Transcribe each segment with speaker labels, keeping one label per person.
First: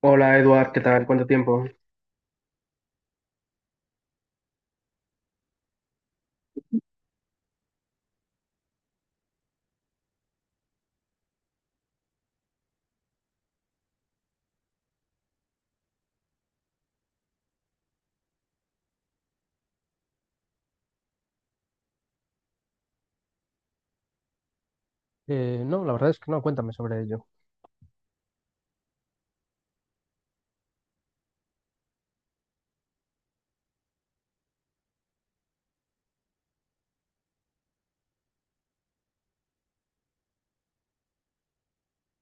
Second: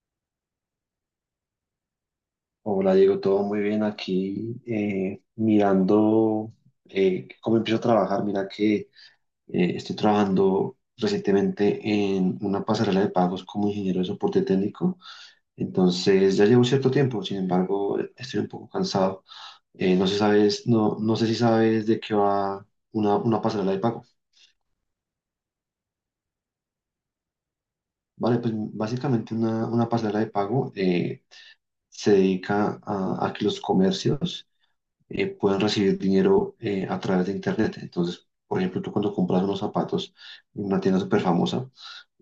Speaker 1: Hola Eduard, ¿qué tal? ¿Cuánto tiempo?
Speaker 2: Hola Diego, todo muy bien aquí, mirando cómo empiezo a trabajar. Mira que estoy trabajando recientemente en una pasarela de pagos como ingeniero de soporte técnico. Entonces ya llevo cierto tiempo, sin embargo estoy un poco cansado. No sé sabes, no, no sé si sabes de qué va una pasarela de pago.
Speaker 1: No, la verdad es que no, cuéntame sobre ello.
Speaker 2: Vale, pues básicamente una pasarela de pago se dedica a que los comercios pueden recibir dinero a través de Internet. Entonces, por ejemplo, tú cuando compras unos zapatos en una tienda súper famosa,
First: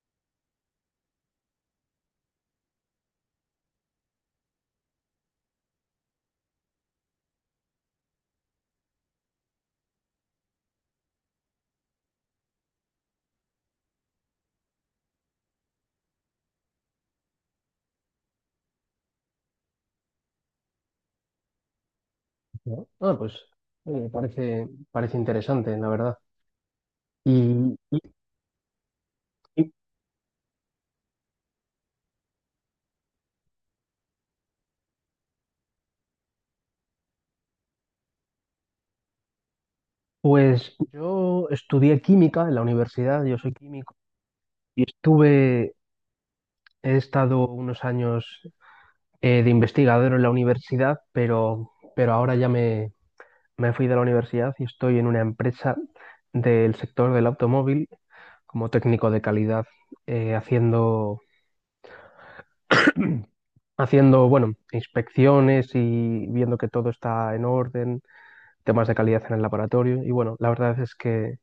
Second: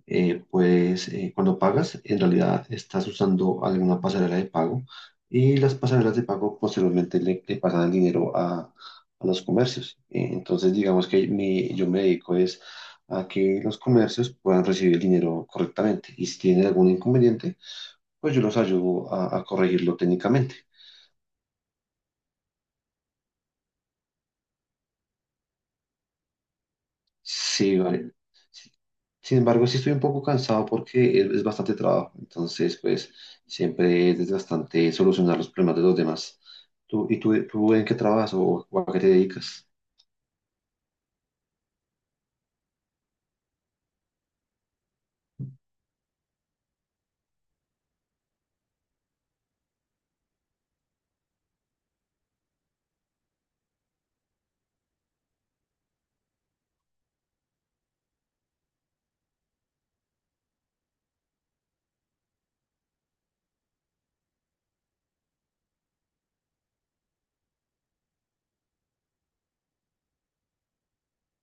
Speaker 2: pues cuando pagas, en realidad estás usando alguna pasarela de pago y las pasarelas de pago posteriormente le pasan el dinero a los comercios. Entonces, digamos que yo me dedico es a que los comercios puedan recibir el dinero correctamente y si tienen algún inconveniente, pues yo los ayudo a corregirlo técnicamente.
Speaker 1: ¿No? Ah, pues oye, parece, parece interesante, la verdad. Y,
Speaker 2: Sí, vale.
Speaker 1: y-
Speaker 2: Sí. Sin embargo,
Speaker 1: y,
Speaker 2: sí estoy un poco cansado porque es bastante trabajo. Entonces, pues, siempre es desgastante solucionar los problemas de los demás. ¿Y tú, en qué trabajas o a qué te dedicas?
Speaker 1: pues yo estudié química en la universidad, yo soy químico, y estuve, he estado unos años de investigador en la universidad, pero ahora ya me fui de la universidad y estoy en una empresa del sector del automóvil como técnico de calidad, haciendo haciendo, bueno, inspecciones y viendo que todo está en orden, temas de calidad en el laboratorio. Y bueno, la verdad es que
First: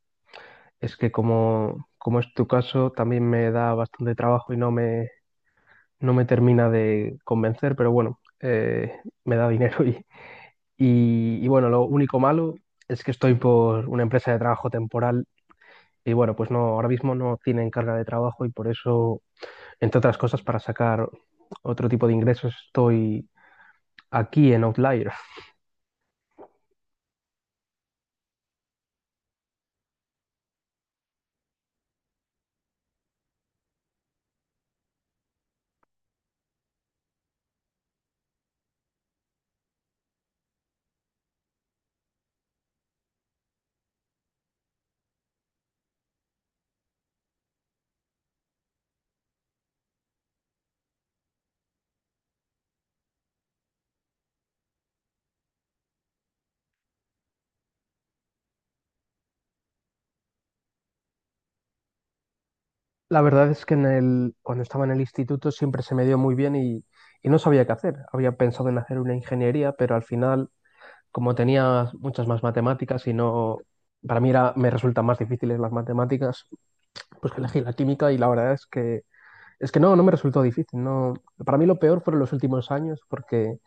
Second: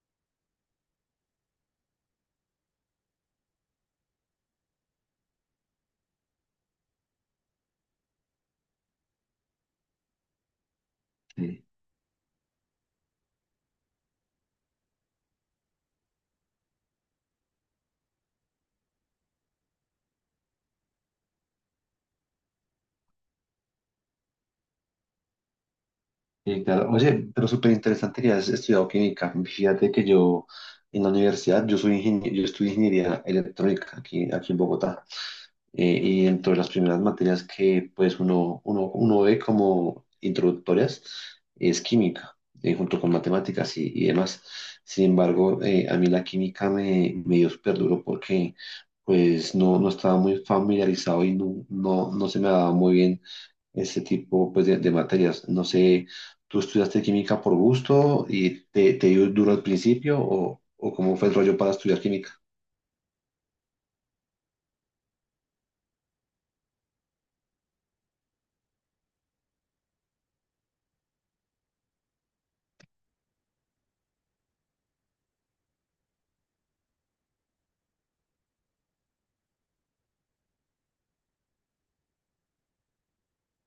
Speaker 1: es que como es tu caso, también me da bastante trabajo y no me, no me termina de convencer, pero bueno, me da dinero y, y
Speaker 2: Sí.
Speaker 1: bueno, lo único malo es que estoy por una empresa de trabajo temporal. Y bueno, pues no, ahora mismo no tienen carga de trabajo y por eso, entre otras cosas, para sacar otro tipo de ingresos estoy aquí en Outlier.
Speaker 2: Sí, claro. Oye, pero súper interesante que has estudiado química. Fíjate que yo en la universidad, yo soy ingeniero, yo estudié ingeniería electrónica aquí en Bogotá. Y dentro de las primeras materias que pues uno ve como introductorias es química, junto con matemáticas y demás. Sin embargo, a mí la química me dio súper duro porque pues no estaba muy familiarizado y no se me daba muy bien ese tipo pues, de materias. No sé, ¿tú estudiaste química por gusto y te dio duro al principio o cómo fue el rollo para estudiar química?
Speaker 1: La verdad es que cuando estaba en el instituto siempre se me dio muy bien y no sabía qué hacer. Había pensado en hacer una ingeniería, pero al final, como tenía muchas más matemáticas y no, para mí era, me resultan más difíciles las matemáticas, pues que elegí la química y la verdad es que no, no me resultó difícil. No. Para mí lo peor fueron los últimos años porque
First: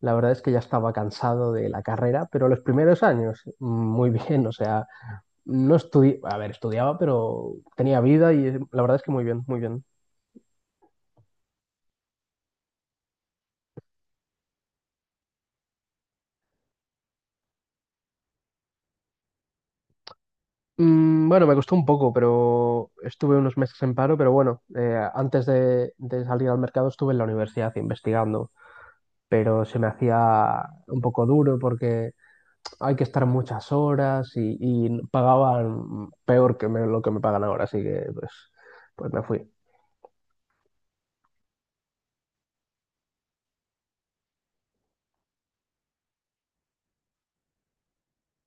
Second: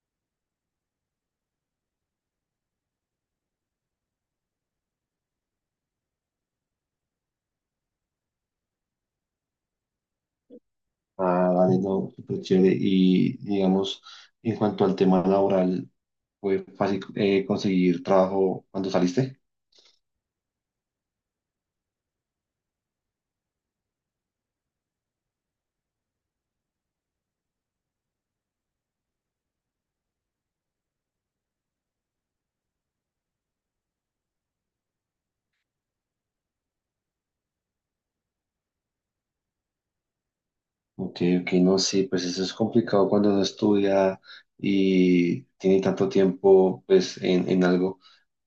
Speaker 1: la verdad es que ya estaba cansado de la carrera, pero los primeros años, muy bien, o sea, no estudié, a ver, estudiaba, pero tenía vida y la verdad es que muy bien, muy bien.
Speaker 2: Ah, vale, no, súper chévere. Y digamos, en cuanto al tema laboral, ¿fue fácil conseguir trabajo cuando saliste?
Speaker 1: Mm, bueno, me costó un poco, pero estuve unos meses en paro, pero bueno, antes de salir al mercado estuve en la universidad investigando, pero se me hacía un poco duro porque hay que estar muchas horas y pagaban peor que lo que me pagan ahora, así que pues me fui.
Speaker 2: Ok, ok, no, sí, pues eso es complicado cuando uno estudia y tiene tanto tiempo pues en algo,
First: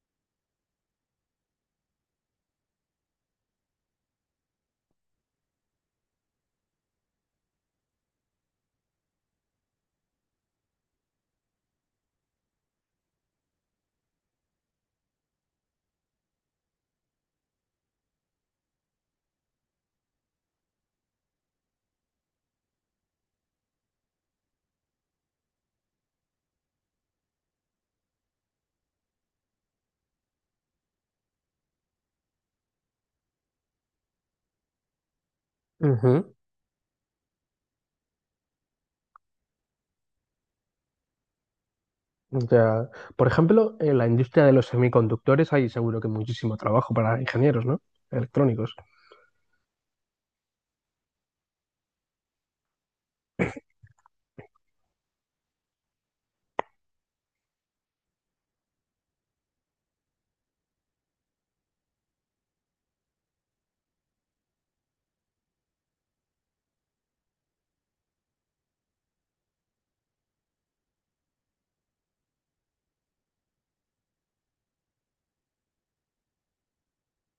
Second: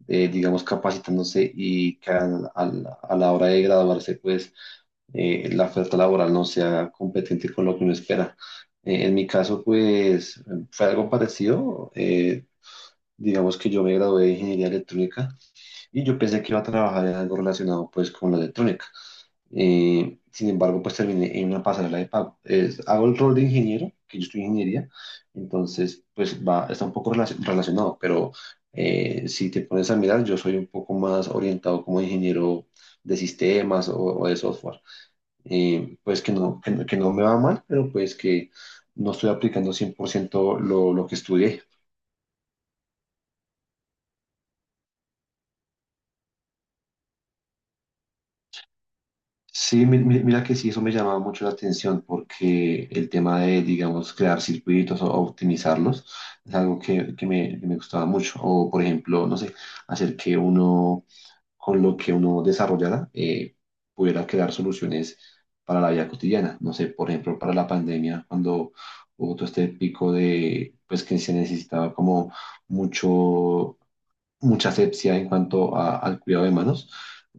Speaker 2: digamos, capacitándose y que a la hora de graduarse pues la oferta laboral no sea competente con lo que uno espera. En mi caso pues fue algo parecido, digamos que yo me gradué de ingeniería electrónica y yo pensé que iba a trabajar en algo relacionado pues con la electrónica. Sin embargo, pues terminé en una pasarela de pago. Hago el rol de ingeniero, que yo estoy ingeniería, entonces pues va, está un poco relacionado, pero si te pones a mirar, yo soy un poco más orientado como ingeniero de sistemas o de software. Pues que
Speaker 1: Ujú.
Speaker 2: no, que, no que no me va mal, pero pues que no estoy aplicando 100% lo que estudié.
Speaker 1: O sea, por ejemplo, en la industria de los semiconductores hay seguro que muchísimo trabajo para ingenieros, ¿no? Electrónicos.
Speaker 2: Sí, mira que sí, eso me llamaba mucho la atención porque el tema de, digamos, crear circuitos o optimizarlos es algo que me gustaba mucho. O, por ejemplo, no sé, hacer que uno, con lo que uno desarrollara, pudiera crear soluciones para la vida cotidiana. No sé, por ejemplo, para la pandemia, cuando hubo todo este pico de, pues que se necesitaba como mucho mucha asepsia en cuanto al cuidado de manos.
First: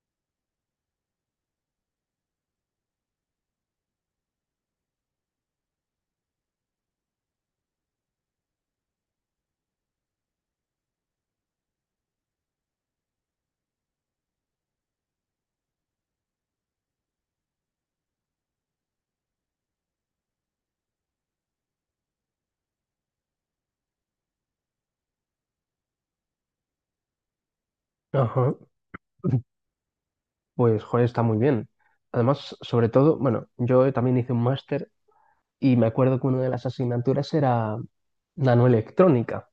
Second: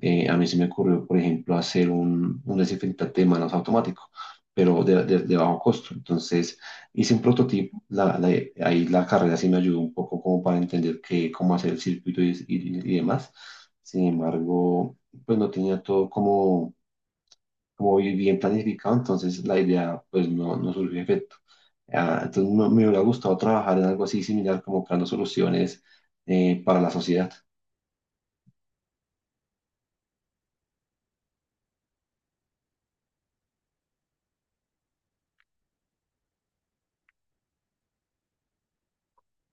Speaker 2: A mí se me ocurrió, por ejemplo, hacer un desinfectante de manos automático, pero de bajo costo. Entonces, hice un prototipo. Ahí la carrera sí me ayudó un poco como para entender qué, cómo hacer el circuito y demás. Sin embargo, pues no tenía todo como bien planificado. Entonces la idea pues no surgió efecto. Ah, entonces me hubiera gustado trabajar en algo así similar, como creando soluciones para la sociedad.
Speaker 1: Ajá. Pues, joder, está muy bien. Además, sobre todo, bueno, yo también hice un máster y me acuerdo que una de las asignaturas era nanoelectrónica.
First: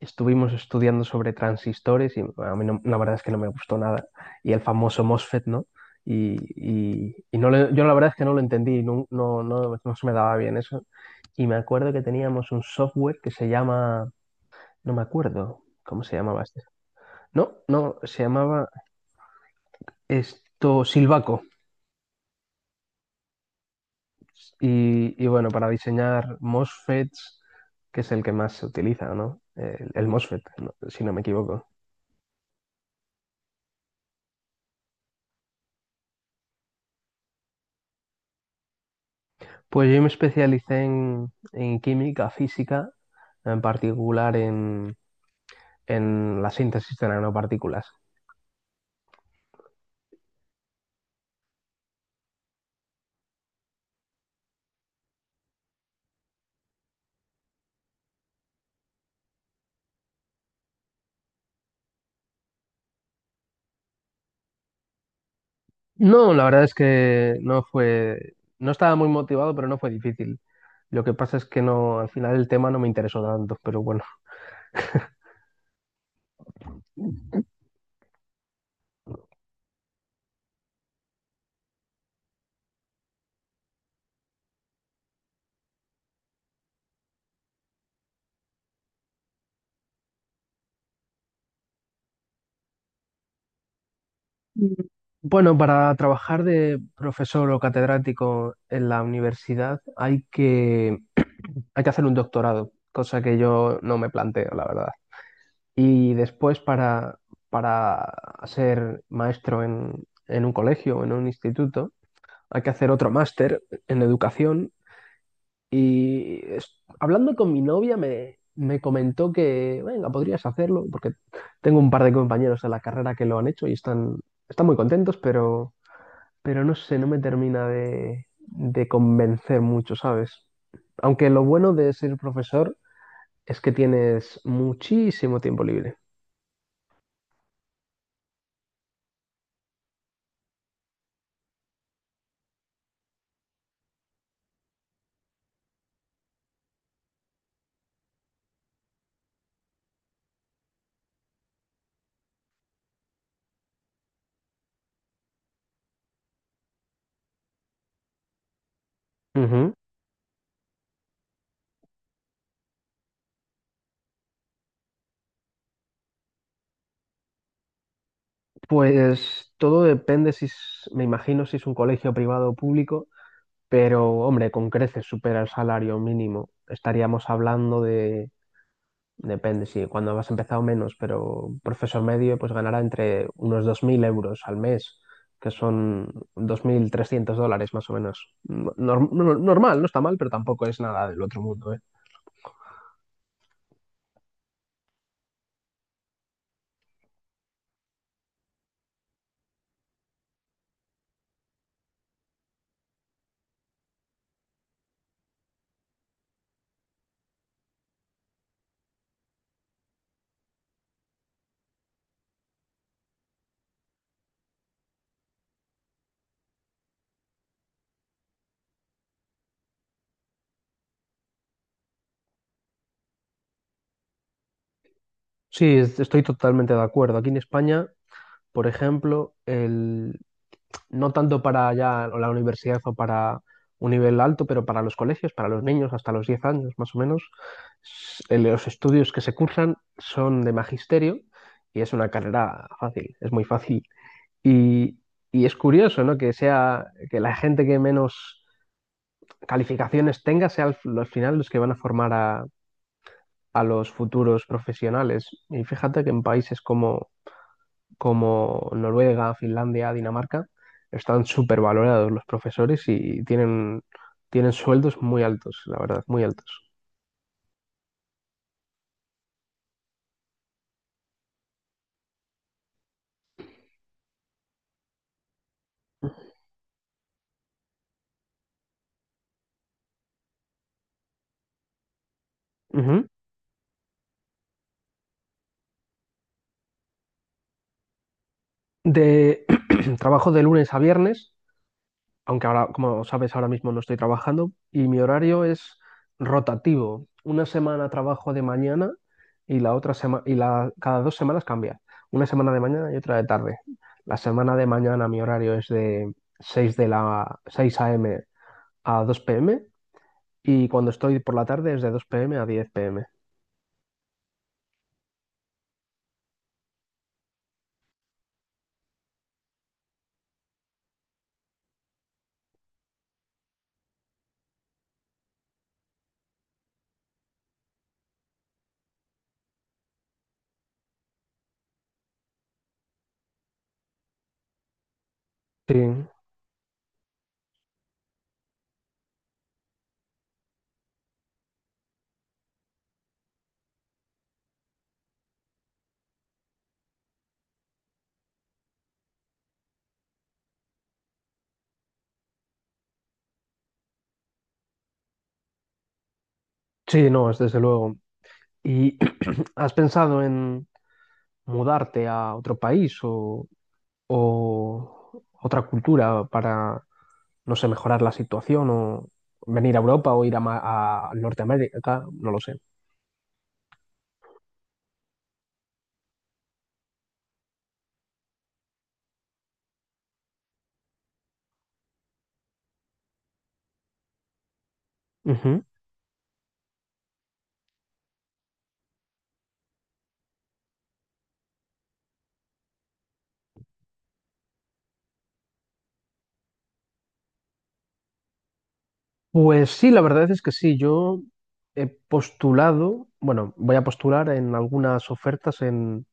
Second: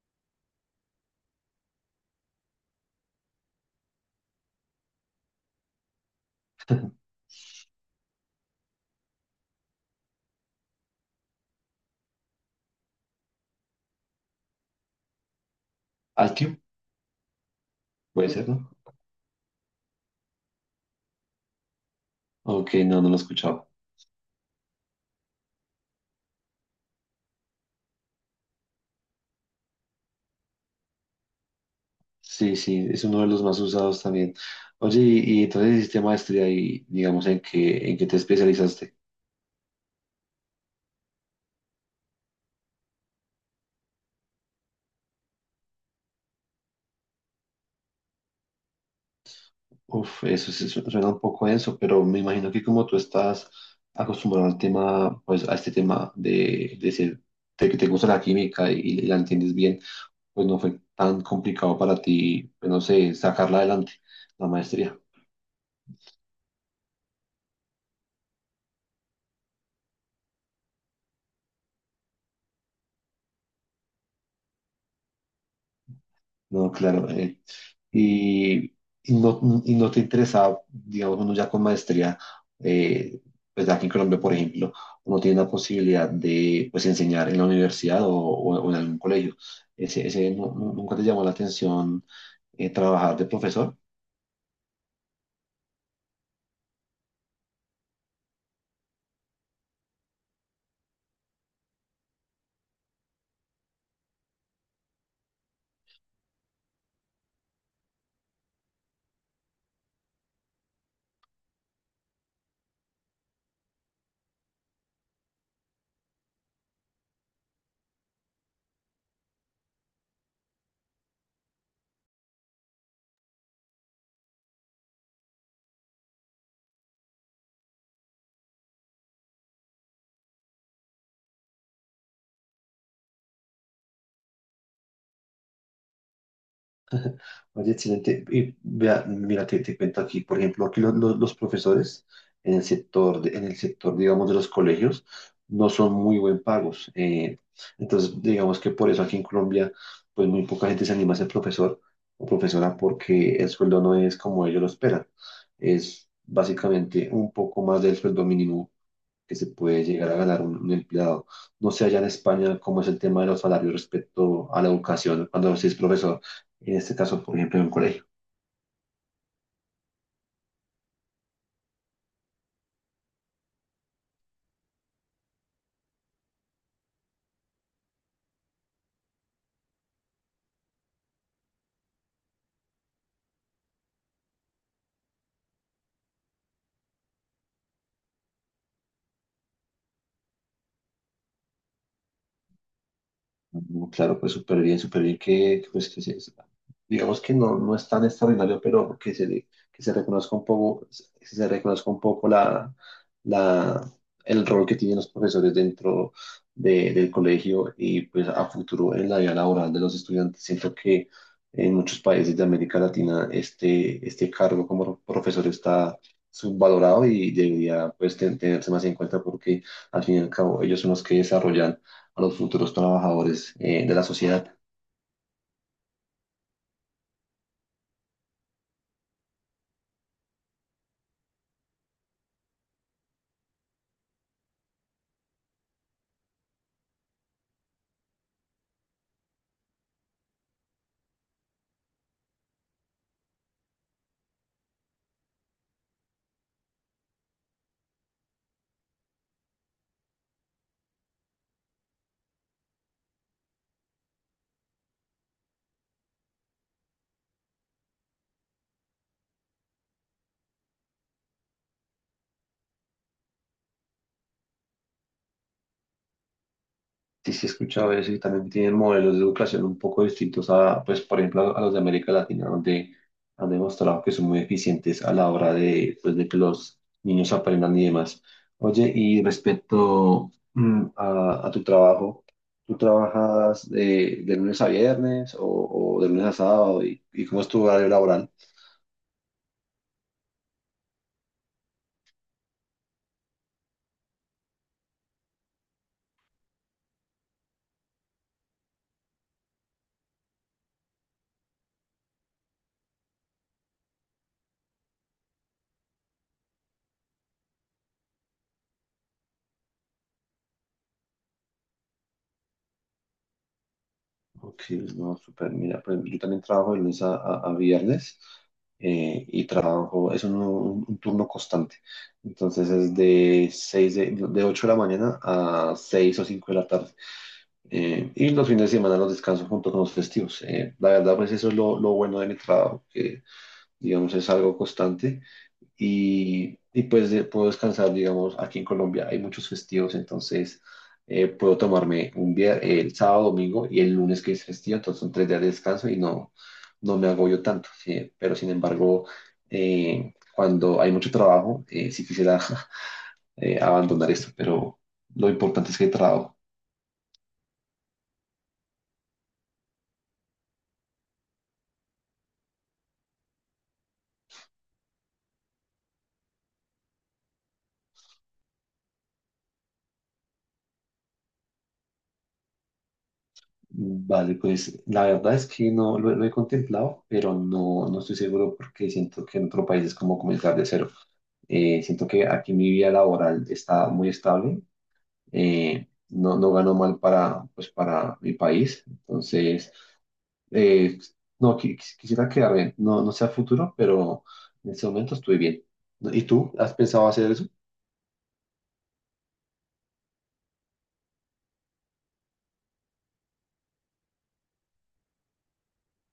Speaker 1: Estuvimos estudiando sobre transistores y a mí la verdad es que no me gustó nada. Y el famoso MOSFET, ¿no? Yo la verdad es que no lo entendí, no, no, no, no se me daba bien eso. Y me acuerdo que teníamos un software que se llama, no me acuerdo cómo se llamaba
Speaker 2: Altium,
Speaker 1: este. No, no, se
Speaker 2: puede ser,
Speaker 1: llamaba
Speaker 2: ¿no?
Speaker 1: esto Silvaco.
Speaker 2: Ok, no, no lo he escuchado.
Speaker 1: Y bueno, para diseñar MOSFETs, que es el que más se utiliza, ¿no? El MOSFET, ¿no? si no me equivoco.
Speaker 2: Sí, sí, es uno de los más usados también. Oye, y entonces hiciste maestría y digamos en qué te especializaste.
Speaker 1: Pues yo me especialicé en química física, en particular en la síntesis de nanopartículas.
Speaker 2: Uf, eso sí suena un poco denso, pero me imagino que como tú estás acostumbrado al tema, pues a este tema de que te gusta la química y la entiendes bien, pues no fue tan complicado para ti, pues, no sé, sacarla adelante, la maestría.
Speaker 1: No, la verdad es que no fue, no estaba muy motivado, pero no fue difícil. Lo que pasa es que no, al final el tema no me interesó tanto, pero bueno.
Speaker 2: No, claro. Y, y no, y no te interesaba, digamos, uno ya con maestría. eh, pues aquí en Colombia, por ejemplo, uno tiene la posibilidad de pues, enseñar en la universidad o en algún colegio. Ese nunca te llamó la atención trabajar de profesor.
Speaker 1: Bueno, para trabajar de profesor o catedrático en la universidad hay que hacer un doctorado, cosa que yo no me planteo, la verdad. Y después para ser maestro en un colegio o en un instituto, hay que hacer otro máster en educación. Y hablando con mi novia me comentó que, venga, podrías hacerlo, porque tengo un par de compañeros de la carrera que lo han hecho y están, están muy contentos, pero no sé, no me termina de convencer mucho, ¿sabes? Aunque lo bueno de ser profesor es que tienes muchísimo tiempo libre.
Speaker 2: Oye, excelente. Y vea, mira, te cuento aquí, por ejemplo, aquí los profesores en el sector, en el sector, digamos, de los colegios, no son muy buen pagos. Entonces, digamos que por eso aquí en Colombia, pues muy poca gente se anima a ser profesor o profesora porque el sueldo no es como ellos lo esperan. Es básicamente un poco más del sueldo mínimo que se
Speaker 1: Ujú.
Speaker 2: puede llegar a ganar un empleado. No sé allá en España cómo es el tema de los salarios respecto a la educación cuando se es profesor, en este caso, por ejemplo, en un colegio.
Speaker 1: Pues todo depende me imagino si es un colegio privado o público, pero hombre, con creces supera el salario mínimo. Estaríamos hablando de, depende si cuando has empezado menos, pero un profesor medio pues ganará entre unos 2000 euros al mes, que son 2300 dólares más o menos. Normal, no está mal, pero tampoco es nada del otro mundo, ¿eh?
Speaker 2: No, claro, pues súper bien que, pues, que se- digamos que no es tan extraordinario, pero que se reconozca un poco, que se reconozca un poco la, el rol que tienen los profesores dentro del colegio y pues a futuro en la vida laboral de los estudiantes. Siento que en muchos países de América Latina este cargo como profesor está subvalorado y debería pues tenerse más en cuenta porque al fin y al cabo ellos son los que desarrollan a los futuros trabajadores de la sociedad.
Speaker 1: Sí, estoy totalmente de acuerdo. Aquí en España por ejemplo, no tanto para ya la universidad o para un nivel alto, pero para los colegios, para los niños hasta los 10 años más o menos, los estudios que se cursan son de magisterio y es una carrera fácil, es muy fácil. Y, y es curioso, ¿no? Que sea que la gente que menos calificaciones tenga sea al final los que van a formar a, los futuros profesionales. Y fíjate que en países como Noruega, Finlandia, Dinamarca, están súper valorados los profesores y tienen, tienen sueldos muy altos, la verdad, muy altos.
Speaker 2: Sí, sí, he escuchado eso y también tienen modelos de educación un poco distintos a, pues, por ejemplo, a, los de América Latina, donde han demostrado que son muy eficientes a la hora de, pues, de que los niños aprendan y demás. Oye, y respecto a tu trabajo. ¿Tú
Speaker 1: Ujú.
Speaker 2: trabajas de lunes a viernes o de lunes a sábado? ¿Y cómo es tu horario laboral?
Speaker 1: De trabajo de lunes a viernes, aunque ahora, como sabes, ahora mismo no estoy trabajando, y mi horario es rotativo. Una semana trabajo de mañana y la otra semana, cada dos semanas cambia. Una semana de mañana y otra de tarde. La semana de mañana mi horario es de 6 de la 6 a.m. a 2 p.m. Y cuando estoy por la tarde es de 2 p.m. a 10 p.m.
Speaker 2: Ok, no, súper. Mira, por ejemplo, yo también trabajo de lunes a viernes. Y trabajo, es un turno constante. Entonces es de 6 de 8 de la mañana a 6 o 5 de la tarde. Y los fines de semana los descanso junto con los festivos. La verdad, pues eso es lo bueno de mi trabajo, que digamos es algo constante
Speaker 1: Sí,
Speaker 2: y pues puedo descansar. Digamos, aquí en Colombia hay muchos festivos. Entonces puedo tomarme un día, el sábado, domingo y el lunes que es festivo. Entonces son 3 días de descanso y no me agobio tanto, sí. Pero sin embargo, cuando hay mucho trabajo, sí quisiera abandonar esto, pero lo importante es que hay trabajo.
Speaker 1: sí, no, es desde luego. ¿Y has pensado en mudarte a otro país o otra cultura para, no sé, mejorar la situación o venir a Europa o ir a Norteamérica? No lo sé.
Speaker 2: Vale, pues la verdad es que no lo he contemplado, pero no, no estoy seguro porque siento que en otro país es como comenzar de cero. Siento que aquí mi vida laboral está muy estable.
Speaker 1: Ujú.
Speaker 2: No, no gano mal para, pues, para mi país. Entonces eh, no quisiera quedarme, no, no sé a futuro, pero en este momento estoy bien. ¿Y tú has pensado hacer eso?
Speaker 1: Pues sí, la verdad es que sí. Yo he postulado, bueno, voy a postular en algunas ofertas en,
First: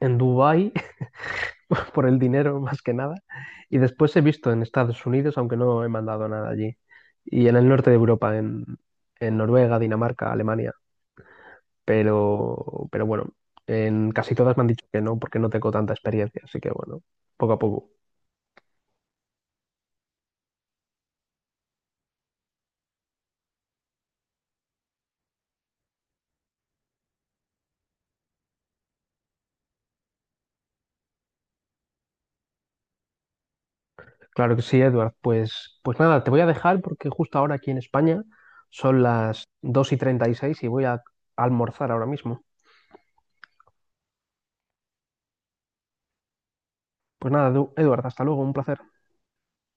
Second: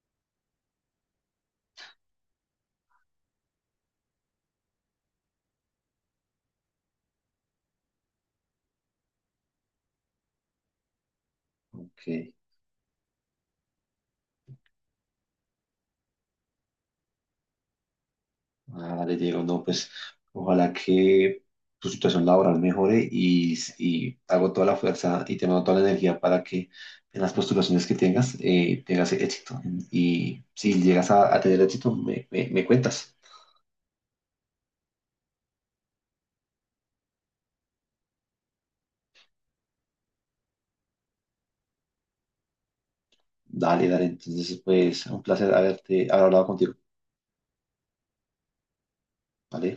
Speaker 1: en Dubái por el dinero más que nada. Y después he visto en Estados Unidos, aunque no he mandado nada allí. Y en el norte de Europa, en Noruega, Dinamarca, Alemania.
Speaker 2: Ok.
Speaker 1: Pero bueno, en casi todas me han dicho que no, porque no tengo tanta experiencia. Así que bueno, poco a poco.
Speaker 2: Vale, Diego, no, pues ojalá que tu situación laboral mejore y hago toda la fuerza y te mando toda la energía para que en las postulaciones que tengas tengas éxito. Y si llegas a tener éxito, me cuentas.
Speaker 1: Claro que sí, Edward. Pues nada, te voy a dejar porque justo ahora aquí en España son las 2 y 36 y seis y voy a almorzar ahora mismo.
Speaker 2: Dale, dale. Entonces, pues un placer haberte haber hablado contigo.
Speaker 1: Pues nada, Edward, hasta luego, un placer.
Speaker 2: ¿Vale?